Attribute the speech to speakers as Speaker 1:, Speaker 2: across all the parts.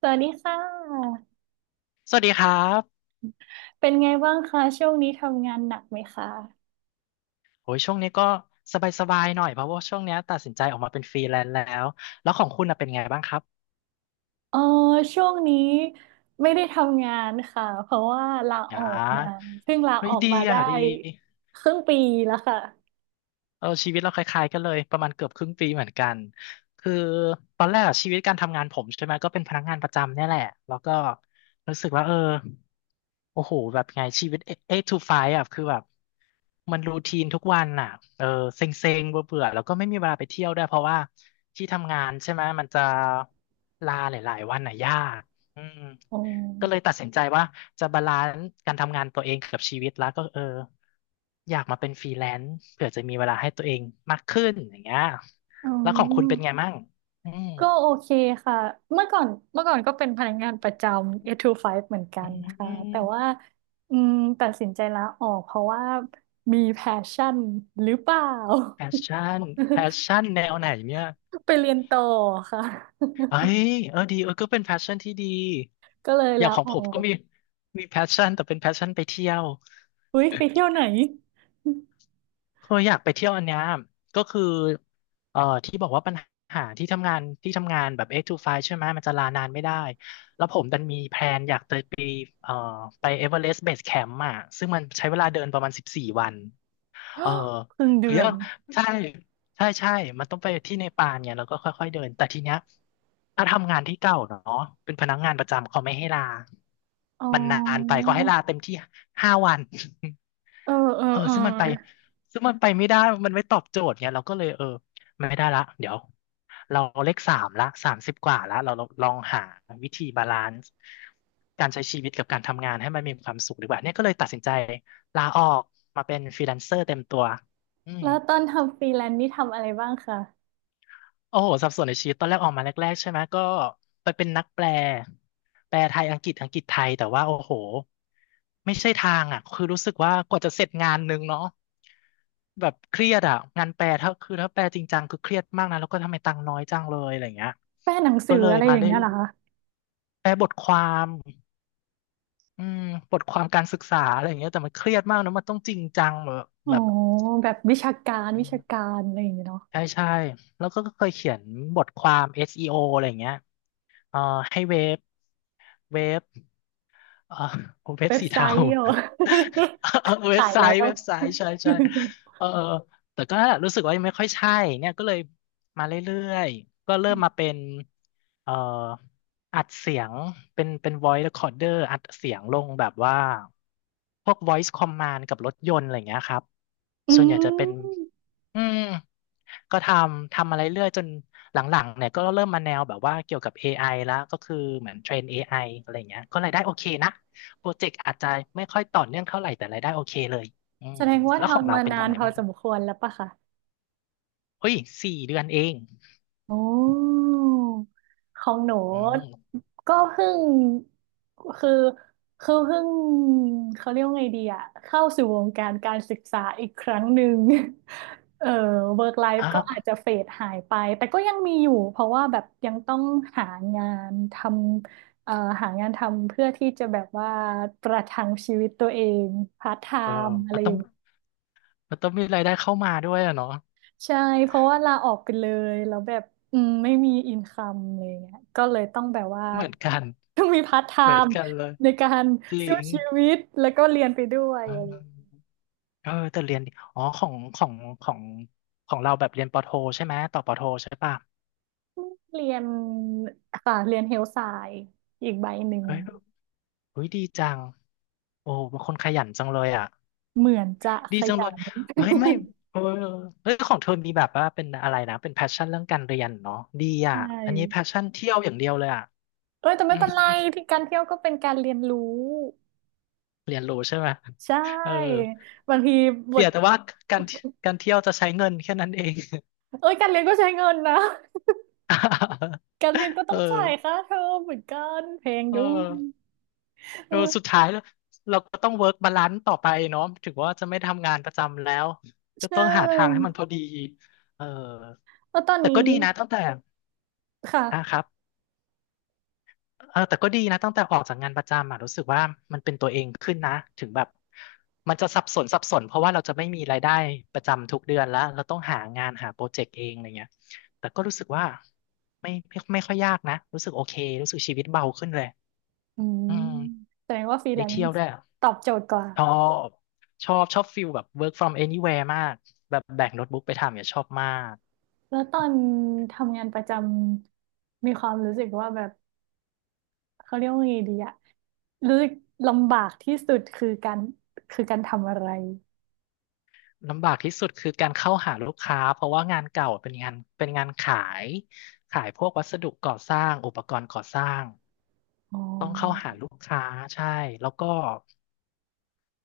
Speaker 1: สวัสดีค่ะ
Speaker 2: สวัสดีครับ
Speaker 1: เป็นไงบ้างคะช่วงนี้ทำงานหนักไหมคะ
Speaker 2: โอ้ยช่วงนี้ก็สบายๆหน่อยเพราะว่าช่วงเนี้ยตัดสินใจออกมาเป็นฟรีแลนซ์แล้ว แล้วของคุณน่ะเป็นไงบ้างครับ
Speaker 1: เออช่วงนี้ไม่ได้ทำงานค่ะเพราะว่าลาอ
Speaker 2: อ่
Speaker 1: อกมา
Speaker 2: า
Speaker 1: เพิ่งลา
Speaker 2: เฮ้
Speaker 1: อ
Speaker 2: ย
Speaker 1: อก
Speaker 2: ดี
Speaker 1: มา
Speaker 2: อ่ะ
Speaker 1: ได้
Speaker 2: ดี
Speaker 1: ครึ่งปีแล้วค่ะ
Speaker 2: เออชีวิตเราคล้ายๆกันเลยประมาณเกือบครึ่งปีเหมือนกันคือตอนแรกอะชีวิตการทำงานผมใช่ไหมก็เป็นพนักงานประจำเนี่ยแหละแล้วก็รู้สึกว่าโอ้โหแบบไงชีวิต e i g t o f อ่ะคือแบบมันรูทีนทุกวันอ่ะเออเซ็งๆเบื่อๆแล้วก็ไม่มีเวลาไปเที่ยวด้วยเพราะว่าที่ทำงานใช่ไหมมันจะลาหลายๆวันอ่ะยากอืม
Speaker 1: อื
Speaker 2: ก็เลย
Speaker 1: ม
Speaker 2: ตัดสินใจว่าจะบาลานซ์การทำงานตัวเองกับชีวิตแล้วก็อยากมาเป็นฟรีแลนซ์เผื่อจะมีเวลาให้ตัวเองมากขึ้นอย่างเงี้ย
Speaker 1: อื
Speaker 2: แล้วของคุณเป็นไง
Speaker 1: ม
Speaker 2: มั่งอืม
Speaker 1: ก็โอเคค่ะเมื่อก่อนก็เป็นพนักงานประจำ8 to 5เหมือนกั
Speaker 2: อื
Speaker 1: นค่ะแต่ว่า
Speaker 2: ม
Speaker 1: อืมตัดสินใจลาออกเพราะว่ามีแพชชั่นหรือเปล่า
Speaker 2: แพชชั่นแพชชั่นแนวไหนเนี่ย
Speaker 1: ไปเรียนต่อค่ะ
Speaker 2: เอ้ยเออดีเออก็เป็นแพชชั่นที่ดี
Speaker 1: ก็เลย
Speaker 2: อย่า
Speaker 1: ลา
Speaker 2: งของ
Speaker 1: ออ
Speaker 2: ผมก็
Speaker 1: ก
Speaker 2: มีมีแพชชั่นแต่เป็นแพชชั่นไปเที่ยว
Speaker 1: อุ๊ยไปเที่ยวไหน
Speaker 2: เคยอยากไปเที่ยวอันเนี้ยก็คือที่บอกว่าปัญหาที่ทำงานแบบ8 to 5ใช่ไหม มันจะลานานไม่ได้ เอ่อไปเอเวอเรสต์เบสแคมป์อ่ะซึ่งมันใช้เวลาเดินประมาณสิบสี่วันเออ
Speaker 1: ครึ่ง
Speaker 2: คื
Speaker 1: เดื
Speaker 2: อ
Speaker 1: อ
Speaker 2: ก็
Speaker 1: น
Speaker 2: ใช่ใช่ใช่มันต้องไปที่เนปาลเนี่ยแล้วก็ค่อยๆเดินแต่ทีเนี้ยถ้าทำงานที่เก่าเนาะเป็นพนักงานประจำเขาไม่ให้ลา
Speaker 1: อ๋
Speaker 2: มันนานไป
Speaker 1: อ
Speaker 2: เขาให้ลาเต็มที่ห้าวัน
Speaker 1: เออเออ
Speaker 2: เออ
Speaker 1: เออ
Speaker 2: ซึ่งมันไปซึ่งมันไปไม่ได้ มันไม่ตอบโจทย์ไงเราก็เลยไม่ได้ละเดี๋ยวเราเลขสามละสามสิบกว่าละเราลองหาวิธีบาลานซ์การใช้ชีวิตกับการทำงานให้มันมีความสุขดีกว่าเนี่ยก็เลยตัดสินใจลาออกมาเป็นฟรีแลนเซอร์เต็มตัวอืม
Speaker 1: แล้วตอนทำฟรีแลนซ์นี่ทำอะไรบ้างคะ
Speaker 2: โอ้โหสับสนในชีวิตตอนแรกออกมาแรกๆใช่ไหมก็ไปเป็นนักแปลแปลไทยอังกฤษอังกฤษไทยแต่ว่าโอ้โหไม่ใช่ทางอ่ะคือรู้สึกว่ากว่าจะเสร็จงานนึงเนาะแบบเครียดอ่ะงานแปลถ้าแปลจริงจังคือเครียดมากนะแล้วก็ทำไมตังค์น้อยจังเลยอะไรเงี้ย
Speaker 1: แปลหนังสื
Speaker 2: ก็
Speaker 1: อ
Speaker 2: เลย
Speaker 1: อะไรอ
Speaker 2: มา
Speaker 1: ย่าง
Speaker 2: เล่
Speaker 1: เงี้
Speaker 2: น
Speaker 1: ยเหรอคะ
Speaker 2: แปลบทความอืมบทความการศึกษาอะไรอย่างเงี้ยแต่มันเครียดมากนะมันต้องจริงจังแบบ
Speaker 1: อ๋อ
Speaker 2: แบบ
Speaker 1: แบบวิชาการ
Speaker 2: อื
Speaker 1: วิ
Speaker 2: ม
Speaker 1: ชาการอะไรอย่างเงี้ยเนาะ
Speaker 2: ใช่ใช่แล้วก็เคยเขียนบทความ SEO อสอีโออะไรอย่างเงี้ยเอ่อให้เว็บ เว็บอ่าเว็บ
Speaker 1: เว็บ
Speaker 2: สี
Speaker 1: ไซ
Speaker 2: เทา
Speaker 1: ต์เหรอ
Speaker 2: เออ เว็บ
Speaker 1: ตาย
Speaker 2: ไซ
Speaker 1: แล้
Speaker 2: ต์
Speaker 1: ว
Speaker 2: เว็บไซต์ ใช่ใช่เออเออแต่ก็รู้สึกว่ายังไม่ค่อยใช่เนี่ยก็เลยมาเรื่อยๆ ก็เริ่มมาเป็ นเอ่ออัดเสียงเป็น voice recorder อัดเสียงลงแบบว่าพวก voice command กับรถยนต์อะไรอย่างเงี้ยครับ
Speaker 1: อื
Speaker 2: ส่วนใหญ่จะเป็น
Speaker 1: ม
Speaker 2: อืมก็ทำอะไรเรื่อยจนหลังๆเนี่ยก็เริ่มมาแนวแบบว่าเกี่ยวกับ a อไอแล้วก็คือเหมือนเทรน a อไออะไรอย่างเงี้ยก็รายได้โอเคนะโปรเจกต์อาจจะไม่ค่อยต่อเนื่องเท่าไหร่แต่รายได้โอเคเลยอื
Speaker 1: แส
Speaker 2: ม
Speaker 1: ดงว่า
Speaker 2: แล้วของ
Speaker 1: ทำ
Speaker 2: เรา
Speaker 1: มา
Speaker 2: เป็นต
Speaker 1: นา
Speaker 2: อน
Speaker 1: น
Speaker 2: ไหน
Speaker 1: พอ
Speaker 2: บ้าง
Speaker 1: สมควรแล้วปะคะ
Speaker 2: เฮ้ยสี่เดือนเอง
Speaker 1: โอ้ของหนู
Speaker 2: อืม
Speaker 1: ก็เพิ่งคือคือเพิ่งเขาเรียกว่าไงดีอะเข้าสู่วงการการศึกษาอีกครั้งหนึ่ง เออ work life ก็อาจ
Speaker 2: ฮะ
Speaker 1: จะเฟดหายไปแต่ก็ยังมีอยู่เพราะว่าแบบยังต้องหางานทำหางานทำเพื่อที่จะแบบว่าประทังชีวิตตัวเองพาร์ทไท
Speaker 2: เออ
Speaker 1: ม์อะ
Speaker 2: มั
Speaker 1: ไร
Speaker 2: น
Speaker 1: อ
Speaker 2: ต้อง
Speaker 1: ย่าง
Speaker 2: มันต้องมีรายได้เข้ามาด้วยอะเนาะ
Speaker 1: ใช่ เพราะว่าลาออกไปเลย แล้วแบบอืมไม่มีอินคัมอะไรเงี้ยก็เลยต้องแบบว่า
Speaker 2: เหมือนกัน
Speaker 1: ต้องมีพาร์ทไท
Speaker 2: เหมือน
Speaker 1: ม์
Speaker 2: กันเลย
Speaker 1: ในการ
Speaker 2: จริ
Speaker 1: สู้
Speaker 2: ง
Speaker 1: ชีวิตแล้วก็เรียนไปด้วย
Speaker 2: อื
Speaker 1: อะ
Speaker 2: ม
Speaker 1: ไรอย่างเงี้ย
Speaker 2: เออแต่เรียนดีอ๋อของของเราแบบเรียนปอโทใช่ไหมต่อปอโทใช่ป่ะ
Speaker 1: เรียนค่ะเรียนเฮลไซน์อีกใบหนึ่ง
Speaker 2: เฮ้ยเฮ้ยดีจังโอ้เป็นคนขยันจังเลยอ่ะ
Speaker 1: เหมือนจะข
Speaker 2: ดีจัง
Speaker 1: ยั
Speaker 2: เลย
Speaker 1: น
Speaker 2: ไม่ไม่เออเฮ้ยของเธอมีแบบว่าเป็นอะไรนะ เป็นแพชชั่นเรื่องการเรียนเนาะดี
Speaker 1: ใช่
Speaker 2: อ่ะอันนี้แพชชั่นเที่ยวอย่างเดียวเลยอ่ะ
Speaker 1: เอ้ยแต่
Speaker 2: อื
Speaker 1: ไม่
Speaker 2: ม
Speaker 1: เป็นไรที่การเที่ยวก็เป็นการเรียนรู้
Speaker 2: เรียนรู้ใช่ไหม
Speaker 1: ใช่
Speaker 2: เออ
Speaker 1: บางทีบ
Speaker 2: เสี
Speaker 1: ท
Speaker 2: ยแต่ว่าการการเที่ยวจะใช้เงินแค่นั้นเอง
Speaker 1: เอ้ยการเรียนก็ใช้เงินนะ การเรียนก็ต้
Speaker 2: เอ
Speaker 1: องจ่าย
Speaker 2: อ
Speaker 1: ค่าเทอมเหมือนกันแพง
Speaker 2: เออ
Speaker 1: ด้วยเอ
Speaker 2: เอ
Speaker 1: อ
Speaker 2: อสุดท้ายแล้วเราก็ต้องเวิร์กบาลานซ์ต่อไปเนาะถึงว่าจะไม่ทำงานประจำแล้ว ก็
Speaker 1: ใช
Speaker 2: ต้องหาทางให้
Speaker 1: ่
Speaker 2: มันพอดีเออ
Speaker 1: แล้วตอน
Speaker 2: แต่
Speaker 1: นี้
Speaker 2: ก็ดีนะตั้งแต่อ่ะค
Speaker 1: ค่ะ
Speaker 2: รับเออแต่ก็ดีนะตั้งแต่ออกจากงานประจำอ่ะรู้สึกว่ามันเป็นตัวเองขึ้นนะถึงแบบมันจะสับสนเพราะว่าเราจะไม่มีรายได้ประจำทุกเดือนแล้วเราต้องหางานหาโปรเจกต์เองอะไรเงี้ยแต่ก็รู้สึกว่าไม่ค่อยยากนะรู้สึกโอเครู้สึกชีวิตเบาขึ้นเลย
Speaker 1: อืม
Speaker 2: อืม
Speaker 1: แสดงว่าฟรีแล
Speaker 2: ได้
Speaker 1: น
Speaker 2: เที่ยว
Speaker 1: ซ์
Speaker 2: ด้วย
Speaker 1: ตอบโจทย์กว่า
Speaker 2: ชอบชอบชอบฟิลแบบ work from anywhere มากแบบแบกโน้ตบุ๊กไปทำเนี่ยชอบมาก
Speaker 1: แล้วตอนทำงานประจำมีความรู้สึกว่าแบบเขาเรียกว่าไงดีอะรู้สึกลำบากที่สุดคือการคือการทำอะไร
Speaker 2: ลำบากที่สุดคือการเข้าหาลูกค้า เพราะว่างานเก่าเป็นงานเป็นงานขายขายพวกวัสดุก่อสร้างอุปกรณ์ก่อสร้าง
Speaker 1: อ๋อ
Speaker 2: ต้องเข้าหาลูกค้าใช่แล้วก็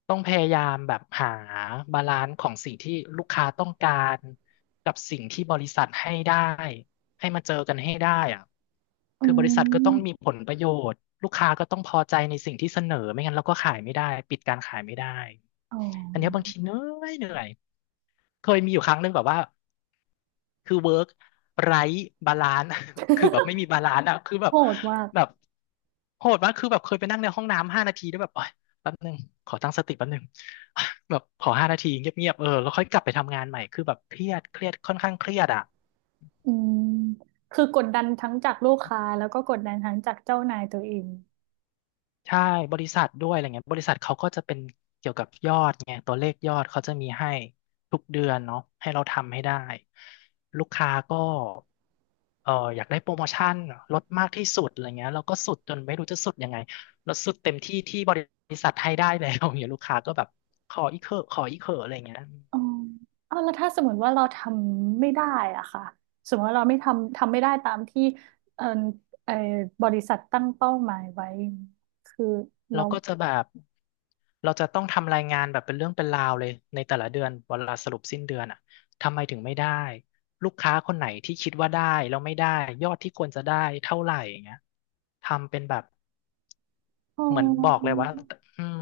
Speaker 2: ต้องพยายามแบบหาบาลานซ์ของสิ่งที่ลูกค้าต้องการกับสิ่งที่บริษัทให้ได้ให้มาเจอกันให้ได้อะ
Speaker 1: อื
Speaker 2: คือบริษัทก็ต้องมี
Speaker 1: ม
Speaker 2: ผลประโยชน์ลูกค้าก็ต้องพอใจในสิ่งที่เสนอไม่งั้นเราก็ขายไม่ได้ปิดการขายไม่ได้
Speaker 1: อ๋อ
Speaker 2: อันเนี้ยบางทีเหนื่อยเคยมีอยู่ครั้งหนึ่งแบบว่า คือเวิร์กไร้บาลานซ์ คือแบบไม่มีบาลานซ์อะคือแบ
Speaker 1: โห
Speaker 2: บ
Speaker 1: ดมาก
Speaker 2: แบบโหดมากคือแบบเคยไปนั่งในห้องน้ำห้านาทีแล้วยแบบโอ๊ยแป๊บนึงขอตั้งสติแป๊บนึง แบบขอห้านาทีเงียบๆเออแล้วค่อยกลับไปทำงานใหม่คือแบบเครียดค่อนข้างเครียดอะ
Speaker 1: อืม คือกดดันทั้งจากลูกค้าแล้วก็กดดันทั้งจากเจ้านายตัวเอง
Speaker 2: ใช่บริษัทด้วยอะไรเงี้ยบริษัทเขาก็จะเป็นเกี่ยวกับยอดไงตัวเลขยอดเขาจะมีให้ทุกเดือนเนาะให้เราทำให้ได้ลูกค้าก็เอออยากได้โปรโมชั่นลดมากที่สุดอะไรเงี้ยเราก็สุดจนไม่รู้จะสุดยังไงเราสุดเต็มที่ที่บริษัทให้ได้แล้ว อย่างเงี้ยลูกค้าก็แบบขออีกเถอะขออีกเถอะอะไรเงี้ย
Speaker 1: อ๋อเอาแล้วถ้าสมมติว่าเราทำไม่ได้อะค่ะสมมติว่าเราไม่ทำทำไม่ได้ตามที่เออเออบริษัทตั้งเป้าหมายไว้ คือเรา
Speaker 2: เราก็จะแบบเราจะต้องทำรายงานแบบเป็นเรื่องเป็นราวเลยในแต่ละเดือนเวลาสรุปสิ้นเดือนอ่ะทำไมถึงไม่ได้ลูกค้าคนไหนที่คิดว่าได้แล้วไม่ได้ยอดที่ควรจะได้เท่าไหร่อย่างเงี้ยทำเป็นแบบ
Speaker 1: อ๋
Speaker 2: เหมือนบอกเล
Speaker 1: อ
Speaker 2: ยว่าอืม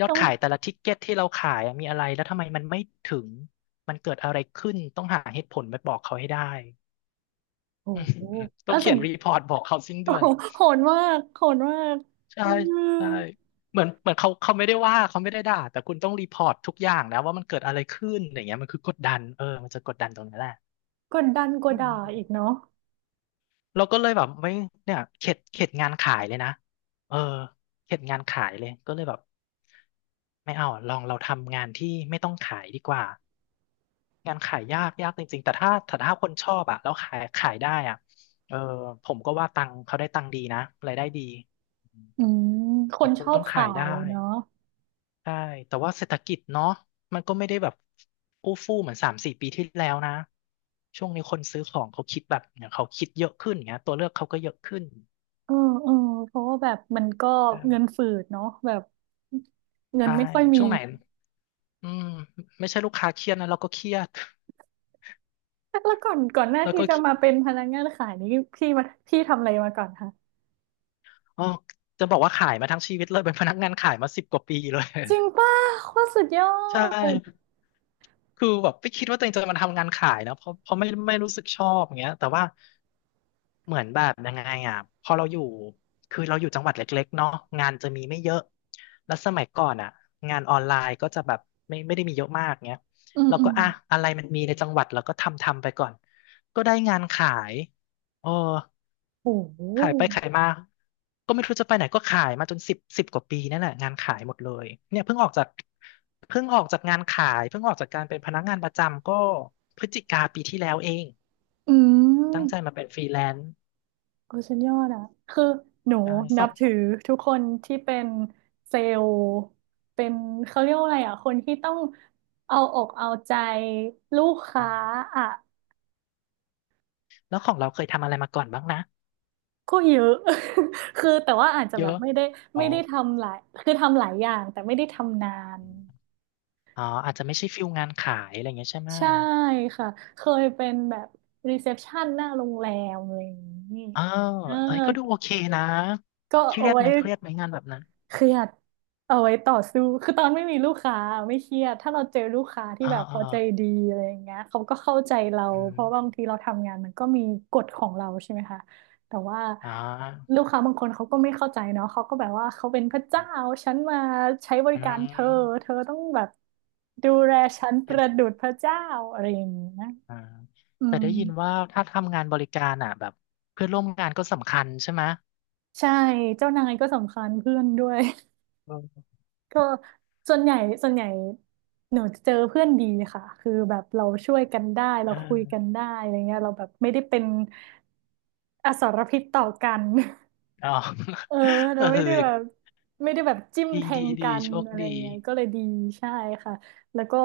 Speaker 2: ยอด
Speaker 1: ต้อง
Speaker 2: ขายแต่ละทิกเก็ตที่เราขายอะมีอะไรแล้วทำไมมันไม่ถึงมันเกิดอะไรขึ้นต้องหาเหตุผลไปบอกเขาให้ได้
Speaker 1: โอ้
Speaker 2: อืม
Speaker 1: โหเอ
Speaker 2: ต้
Speaker 1: อ
Speaker 2: องเขี
Speaker 1: สิ่
Speaker 2: ย
Speaker 1: ง
Speaker 2: นรีพอร์ตบอกเขาสิ้น
Speaker 1: โอ้
Speaker 2: เดือ
Speaker 1: โห
Speaker 2: น
Speaker 1: โหดมากโหดมาก
Speaker 2: ใช่
Speaker 1: อืม
Speaker 2: ใช่เหมือนเขาไม่ได้ว่าเขาไม่ได้ด่าแต่คุณต้องรีพอร์ตทุกอย่างนะว่ามันเกิดอะไรขึ้นอย่างเงี้ยมันคือกดดันเออมันจะกดดันตรงนั้นแหละ
Speaker 1: กดดันกว่า
Speaker 2: อื
Speaker 1: ด่าอีก
Speaker 2: ม
Speaker 1: เนาะ
Speaker 2: เราก็เลยแบบไม่เนี่ยเข็ดงานขายเลยนะเออเข็ดงานขายเลยก็เลยแบบไม่เอาลองเราทำงานที่ไม่ต้องขายดีกว่างานขายยากจริงๆแต่ถ้าคนชอบอะแล้วขายได้อะเออผมก็ว่าตังค์เขาได้ตังค์ดีนะรายได้ดีอืม
Speaker 1: อืมค
Speaker 2: แต่
Speaker 1: นช
Speaker 2: คุณ
Speaker 1: อ
Speaker 2: ต้
Speaker 1: บ
Speaker 2: องขา
Speaker 1: ขา
Speaker 2: ยได้
Speaker 1: ยเนาะ
Speaker 2: ใช่ แต่ว่าเศรษฐกิจเนาะมันก็ไม่ได้แบบอู้ฟู่เหมือนสามสี่ปีที่แล้วนะ ช่วงนี้คนซื้อของเขาคิดแบบเนี่ยเขาคิดเยอะขึ้นเงี้ยตัวเลือกเขาก็เยอะขึ้น
Speaker 1: เออเออเพราะว่าแบบมันก็เงิน
Speaker 2: เออ
Speaker 1: ฝืดเนาะแบบเงิน
Speaker 2: ใช่
Speaker 1: ไม่ค่อยมี
Speaker 2: ช่วงไหนอืมไม่ใช่ลูกค้าเครียดนะเราก็เครียด
Speaker 1: แล้วก่อนก่อนหน้า
Speaker 2: แล้ว
Speaker 1: ที่
Speaker 2: ก็
Speaker 1: จะมาเป็นพนักงานขายนี้พี่มาพี่ทำอะไรมาก่อนคะ
Speaker 2: อ๋อจะบอกว่าขายมาทั้งชีวิตเลยเป็นพนักงานขายมาสิบกว่าปีเลย
Speaker 1: จริงป่ะโคตรสุดยอ
Speaker 2: ใช่
Speaker 1: ด
Speaker 2: คือแบบไม่คิดว่าตัวเองจะมาทำงานขายนะ เพราะไม่รู้สึกชอบอย่างเงี้ยแต่ว่าเหมือนแบบยังไงอ่ะพอเราอยู่คือเราอยู่จังหวัดเล็กๆเนาะงานจะมีไม่เยอะ แล้วสมัยก่อนอ่ะงานออนไลน์ก็จะแบบไม่ได้มีเยอะมากเงี้ย
Speaker 1: อืม
Speaker 2: เรา
Speaker 1: อื
Speaker 2: ก็
Speaker 1: ม
Speaker 2: อ่ะอะไรมันมีในจังหวัดเราก็ทำไปก่อน ก็ได้งานขายเออ
Speaker 1: โอ้โห
Speaker 2: ขายไปขายมาก็ไม่รู้จะไปไหนก็ขายมาจนสิบกว่าปีนั่นแหละงานขายหมดเลยเนี่ยเพิ่งออกจากเพิ่งออกจากงานขายเพิ่งออกจากการเป็นพนักงานประจำก็พฤศจิกาปีที่แล้วเอง
Speaker 1: อื
Speaker 2: ตั้งใจ
Speaker 1: ม
Speaker 2: มาเป็นฟรีแลนซ์
Speaker 1: โอ้สุดยอดอ่ะคือหนู
Speaker 2: ใช่
Speaker 1: นั
Speaker 2: ส่
Speaker 1: บ
Speaker 2: ง
Speaker 1: ถือทุกคนที่เป็นเซลล์เป็นเขาเรียกว่าอะไรอ่ะคนที่ต้องเอาอกเอาใจลูก
Speaker 2: อื
Speaker 1: ค้า
Speaker 2: ม
Speaker 1: อ่ะ
Speaker 2: แล้วของเราเคยทำอะไรมาก่อนบ้างนะ
Speaker 1: ก็เยอะ คือแต่ว่าอาจจะ
Speaker 2: เย
Speaker 1: แบบ
Speaker 2: อะ
Speaker 1: ไม่ได้
Speaker 2: อ๋อ
Speaker 1: ไม่ได้ทำหลายคือทำหลายอย่างแต่ไม่ได้ทำนาน
Speaker 2: อ๋ออาจจะไม่ใช่ฟิลงานขายอะไรอย่างเงี้ยใช่ไหม
Speaker 1: ใช่ค่ะเคยเป็นแบบรีเซพชันหน้าโรงแรมอะไรอย่างนี้
Speaker 2: เออ
Speaker 1: เออ
Speaker 2: เอ้ยก็ดูโอเคนะ
Speaker 1: ก็
Speaker 2: เครี
Speaker 1: เอา
Speaker 2: ยด
Speaker 1: ไว้
Speaker 2: ไหมเครียดไหมงานแบบนั้น
Speaker 1: เครียดเอาไว้ต่อสู้คือตอนไม่มีลูกค้าไม่เครียดถ้าเราเจอลูกค้าที่
Speaker 2: อ่า
Speaker 1: แบบ
Speaker 2: อ่า
Speaker 1: เขาใจดีอะไรอย่างเงี้ยเขาก็เข้าใจเรา
Speaker 2: อื
Speaker 1: เพ
Speaker 2: ม
Speaker 1: ราะบางทีเราทำงานมันก็มีกฎของเราใช่ไหมคะแต่ว่า
Speaker 2: อ่า
Speaker 1: ลูกค้าบางคนเขาก็ไม่เข้าใจเนาะเขาก็แบบว่าเขาเป็นพระเจ้าฉันมาใช้บริการเธอ
Speaker 2: อื
Speaker 1: เธอต้องแบบดูแลฉันประ
Speaker 2: ม
Speaker 1: ดุจพระเจ้าอะไรอย่างเงี้ย
Speaker 2: อ่า
Speaker 1: อื
Speaker 2: แต่
Speaker 1: ม
Speaker 2: ได้ยินว่าถ้าทำงานบริการอ่ะแบบเพื่อนร่วมงานก็สำคัญใช่ไหม
Speaker 1: ใช่เจ้านายก็สำคัญเพื่อนด้วย
Speaker 2: เอื
Speaker 1: ก็ส่วนใหญ่ส่วนใหญ่หนูเจอเพื่อนดีค่ะคือแบบเราช่วยกันได้เรา
Speaker 2: เอ
Speaker 1: คุย
Speaker 2: อ
Speaker 1: กันได้อะไรเงี้ยเราแบบไม่ได้เป็นอสรพิษต่อกัน
Speaker 2: อ๋อ
Speaker 1: เออ เรา
Speaker 2: เออ
Speaker 1: ไม่ได้แบบไม่ได้แบบจิ้ม
Speaker 2: ดี
Speaker 1: แท
Speaker 2: ดี
Speaker 1: งกั
Speaker 2: ดี
Speaker 1: น
Speaker 2: โชค
Speaker 1: อะไร
Speaker 2: ดี
Speaker 1: เงี้ยก็เลยดีใช่ค่ะแล้วก็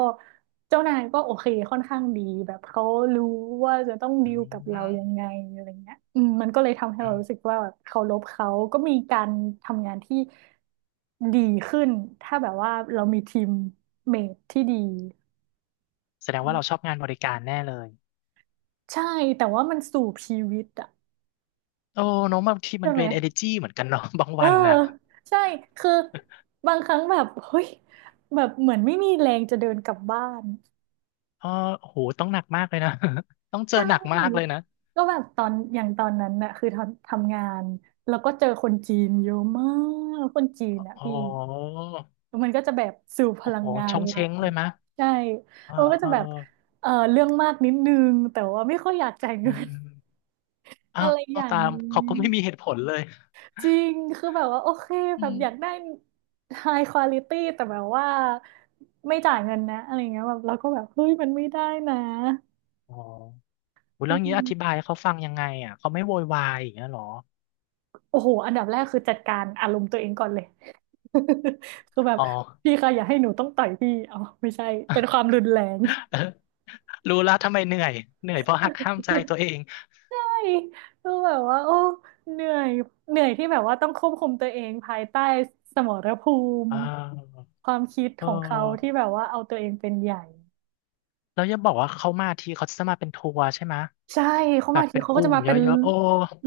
Speaker 1: เจ้านายก็โอเคค่อนข้างดีแบบเขารู้ว่าจะต้องดี
Speaker 2: อื
Speaker 1: ลกับเรายัง
Speaker 2: ม
Speaker 1: ไงอะไรเงี้ยอืมมันก็เลยทำให้
Speaker 2: อื
Speaker 1: เรารู้สึก
Speaker 2: ม
Speaker 1: ว่าแบบเคารพเขาก็มีการทำงานที่ดีขึ้นถ้าแบบว่าเรามีทีมเมทที่ดี
Speaker 2: แสดงว่าเราชอบงานบริการแน่เลย
Speaker 1: ใช่แต่ว่ามันสู่ชีวิตอะ
Speaker 2: โอ้เน้องบางทีมั
Speaker 1: ใช่
Speaker 2: น
Speaker 1: ไหม
Speaker 2: เป็น energy เหมือนกันเนาะ บาง
Speaker 1: เออ
Speaker 2: วันน่ะ
Speaker 1: ใช่คือบางครั้งแบบเฮ้ยแบบเหมือนไม่มีแรงจะเดินกลับบ้าน
Speaker 2: เออโอ้โหต้องหนักมากเลยนะ ต้องเจ
Speaker 1: ใช
Speaker 2: อหนักมากเลย
Speaker 1: ่
Speaker 2: นะ
Speaker 1: ก็แบบตอนอย่างตอนนั้นน่ะคือทำงานแล้วก็เจอคนจีนเยอะมากคนจีน
Speaker 2: โอ้
Speaker 1: น่ะ
Speaker 2: โ
Speaker 1: พี่
Speaker 2: ห
Speaker 1: แล้วมันก็จะแบบสูบพ
Speaker 2: อ้
Speaker 1: ลั
Speaker 2: โห
Speaker 1: งงา
Speaker 2: ช
Speaker 1: น
Speaker 2: ง
Speaker 1: เรา
Speaker 2: เช้งเลยมะ
Speaker 1: ใช่
Speaker 2: เออ
Speaker 1: มันก็
Speaker 2: เอ
Speaker 1: จะ
Speaker 2: อ
Speaker 1: แบบเออเรื่องมากนิดนึงแต่ว่าไม่ค่อยอยากจ่าย
Speaker 2: อื
Speaker 1: เงิน
Speaker 2: ม อ้า
Speaker 1: อะไรอ
Speaker 2: ว
Speaker 1: ย่าง
Speaker 2: ตาม
Speaker 1: นี้
Speaker 2: เขาก็ไม่มีเหตุผลเลย
Speaker 1: จริงคือแบบว่าโอเค
Speaker 2: อื
Speaker 1: แบบ
Speaker 2: ม
Speaker 1: อยากได้ high quality แต่แบบว่าไม่จ่ายเงินนะอะไรเงี้ยแบบเราก็แบบเฮ้ยมันไม่ได้นะ
Speaker 2: อ๋อ อุ๊ย
Speaker 1: อื
Speaker 2: แล้วงี้อธิบา
Speaker 1: ม
Speaker 2: ยให้เขาฟังยังไงอ่ะเขาไม่โวยวายอย่างเงี้ยเหรอ
Speaker 1: โอ้โหอันดับแรกคือจัดการอารมณ์ตัวเองก่อนเลย คือแบบ
Speaker 2: อ๋อ
Speaker 1: พี่คะอย่าให้หนูต้องต่อยพี่เอาไม่ใช่เป็นความรุนแรง
Speaker 2: เออรู้แล้วทำไมเหนื่อยเหนื่อยเพราะหักห้ามใจตัว เอง
Speaker 1: ใช่คือแบบว่าโอ้เหนื่อยเหนื่อยที่แบบว่าต้องควบคุมตัวเองภายใต้สมรภู
Speaker 2: เอ
Speaker 1: มิ
Speaker 2: อ
Speaker 1: ความคิด
Speaker 2: เอ
Speaker 1: ของเขาที่
Speaker 2: อ
Speaker 1: แบบว่าเอาตัวเองเป็นใหญ่
Speaker 2: แล้วอย่าบอกว่าเขามาทีเขาจะมาเป็นทัวร์ใช่ไหมะ
Speaker 1: ใช่เขา
Speaker 2: แบ
Speaker 1: มา
Speaker 2: บ
Speaker 1: ที
Speaker 2: เป็น
Speaker 1: เขา
Speaker 2: ก
Speaker 1: ก็
Speaker 2: ลุ่
Speaker 1: จะ
Speaker 2: ม
Speaker 1: มา
Speaker 2: เย
Speaker 1: เป็น
Speaker 2: อะๆโอ้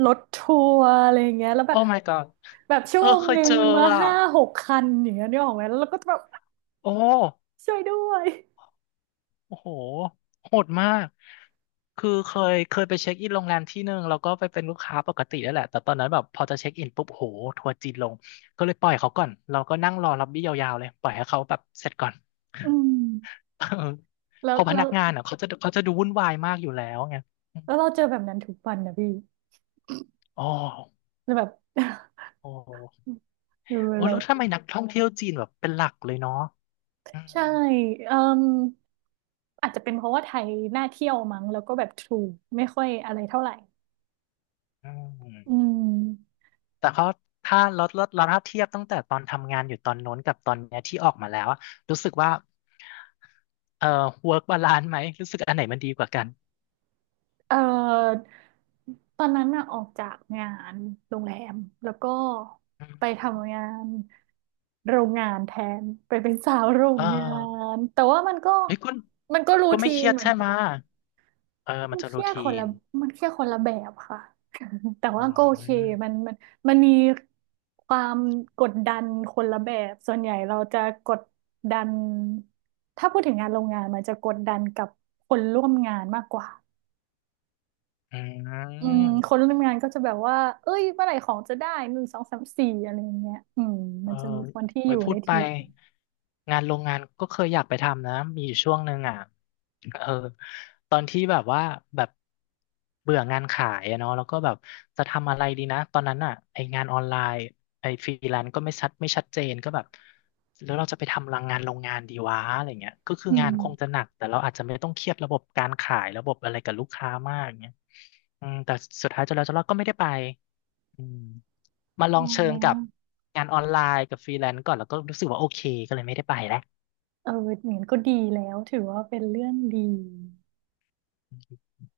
Speaker 1: รถทัวร์อะไรอย่างเงี้ยแล้วแบ
Speaker 2: โอ้
Speaker 1: บ
Speaker 2: my god
Speaker 1: แบบชั่
Speaker 2: เอ
Speaker 1: ว
Speaker 2: อ
Speaker 1: โมง
Speaker 2: เค
Speaker 1: ห
Speaker 2: ย
Speaker 1: นึ่
Speaker 2: เจ
Speaker 1: ง
Speaker 2: อ
Speaker 1: มา
Speaker 2: อ่ะ
Speaker 1: ห้าหกคันอย่างเงี้ยนึกออกไหมแล้วเราก็จะแบบ
Speaker 2: โอ้
Speaker 1: ช่วยด้วย
Speaker 2: โอ้โห โหดมากคือเคยไปเช็คอินโรงแรมที่หนึ่งแล้วก็ไปเป็นลูกค้าปกตินั่นแหละแต่ตอนนั้นแบบพอจะเช็คอินปุ๊บโหทัวร์จีนลงก็เลยปล่อยเขาก่อนเราก็นั่งรอล็อบบี้ยาวๆเลยปล่อยให้เขาแบบเสร็จก่อน
Speaker 1: อืม
Speaker 2: เออ
Speaker 1: แล้
Speaker 2: เพ
Speaker 1: ว
Speaker 2: อพ
Speaker 1: แล้
Speaker 2: นั
Speaker 1: ว
Speaker 2: กงานอ่ะเขาจะดูวุ่นวายมากอยู่แล้วไงอม
Speaker 1: แล้วเราเจอแบบนั้นทุกวันนะพี่
Speaker 2: อ๋อ
Speaker 1: แล้วแบบ
Speaker 2: โอ้โห
Speaker 1: เออ
Speaker 2: โอ้
Speaker 1: เรา
Speaker 2: แล้วทำไมนักท่องเที่ยวจีนแบบเป็นหลักเลยเนาะอืม
Speaker 1: ใช่เอ่มอาจจะเป็นเพราะว่าไทยน่าเที่ยวมั้งแล้วก็แบบถูกไม่ค่อยอะไรเท่าไหร่
Speaker 2: อื
Speaker 1: อื
Speaker 2: ม
Speaker 1: ม
Speaker 2: แต่เขาถ้าเราถ้าเทียบตั้งแต่ตอนทำงานอยู่ตอนโน้นกับตอนเนี้ยที่ออกมาแล้วอะรู้สึกว่าwork balance ไหมรู้สึกอันไหนมันดีกว่ากัน
Speaker 1: เอ่อตอนนั้นน่ะออกจากงานโรงแรมแล้วก็ไป
Speaker 2: อืม
Speaker 1: ทำงานโรงงานแทนไปเป็นสาวโรง
Speaker 2: เออ
Speaker 1: งานแต่ว่ามันก็
Speaker 2: เฮ้ยคุณ
Speaker 1: มันก็รู
Speaker 2: ก็ไม่
Speaker 1: ที
Speaker 2: เค
Speaker 1: น
Speaker 2: รียด
Speaker 1: เหมือน
Speaker 2: ใช่ไห
Speaker 1: กั
Speaker 2: มะ
Speaker 1: น
Speaker 2: เออ
Speaker 1: มั
Speaker 2: มัน
Speaker 1: น
Speaker 2: จะ
Speaker 1: เครี
Speaker 2: รู
Speaker 1: ยดค
Speaker 2: ที
Speaker 1: นละ
Speaker 2: น
Speaker 1: มันเครียดคนละแบบค่ะ แต่
Speaker 2: อ๋
Speaker 1: ว่าก็โอเค
Speaker 2: อ
Speaker 1: มันมันมันมีความกดดันคนละแบบส่วนใหญ่เราจะกดดันถ้าพูดถึงงานโรงงานมันจะกดดันกับคนร่วมงานมากกว่า
Speaker 2: อื
Speaker 1: อืมคน
Speaker 2: ม
Speaker 1: ร่วมงานก็จะแบบว่า เอ้ยเมื่อไหร่ของจะได้หนึ่งสองสามสี่อะไรอย่างเงี้ยอืม
Speaker 2: เอ
Speaker 1: มั
Speaker 2: อ
Speaker 1: นจะมีคนที่อ
Speaker 2: ไว้
Speaker 1: ยู่
Speaker 2: พู
Speaker 1: ใน
Speaker 2: ดไป
Speaker 1: ทีม
Speaker 2: งานโรงงานก็เคยอยากไปทำนะมีอยู่ช่วงหนึ่งอ่ะเออตอนที่แบบว่าแบบเบื่องานขายอะเนาะแล้วก็แบบจะทำอะไรดีนะตอนนั้นอ่ะไองานออนไลน์ไอฟรีแลนซ์ก็ไม่ชัดเจนก็แบบแล้วเราจะไปทำรังงานโรงงานดีวะอะไรเงี้ยก็คือ
Speaker 1: อื
Speaker 2: งา
Speaker 1: ม
Speaker 2: นคงจะหนักแต่เราอาจจะไม่ต้องเครียดระบบการขายระบบอะไรกับลูกค้ามากเงี้ยอืมแต่สุดท้ายจนแล้วจนรอดก็ไม่ได้ไป อืมมาล
Speaker 1: อ๋
Speaker 2: องเชิงกับ
Speaker 1: อ
Speaker 2: งานออนไลน์กับฟรีแลนซ์ก่อนแล้วก็รู้สึกว่าโอเคก็เลยไม่ได้ไปแล้ว
Speaker 1: เออเหมือนก็ดีแล้ว ถือว่าเป็นเรื่องดี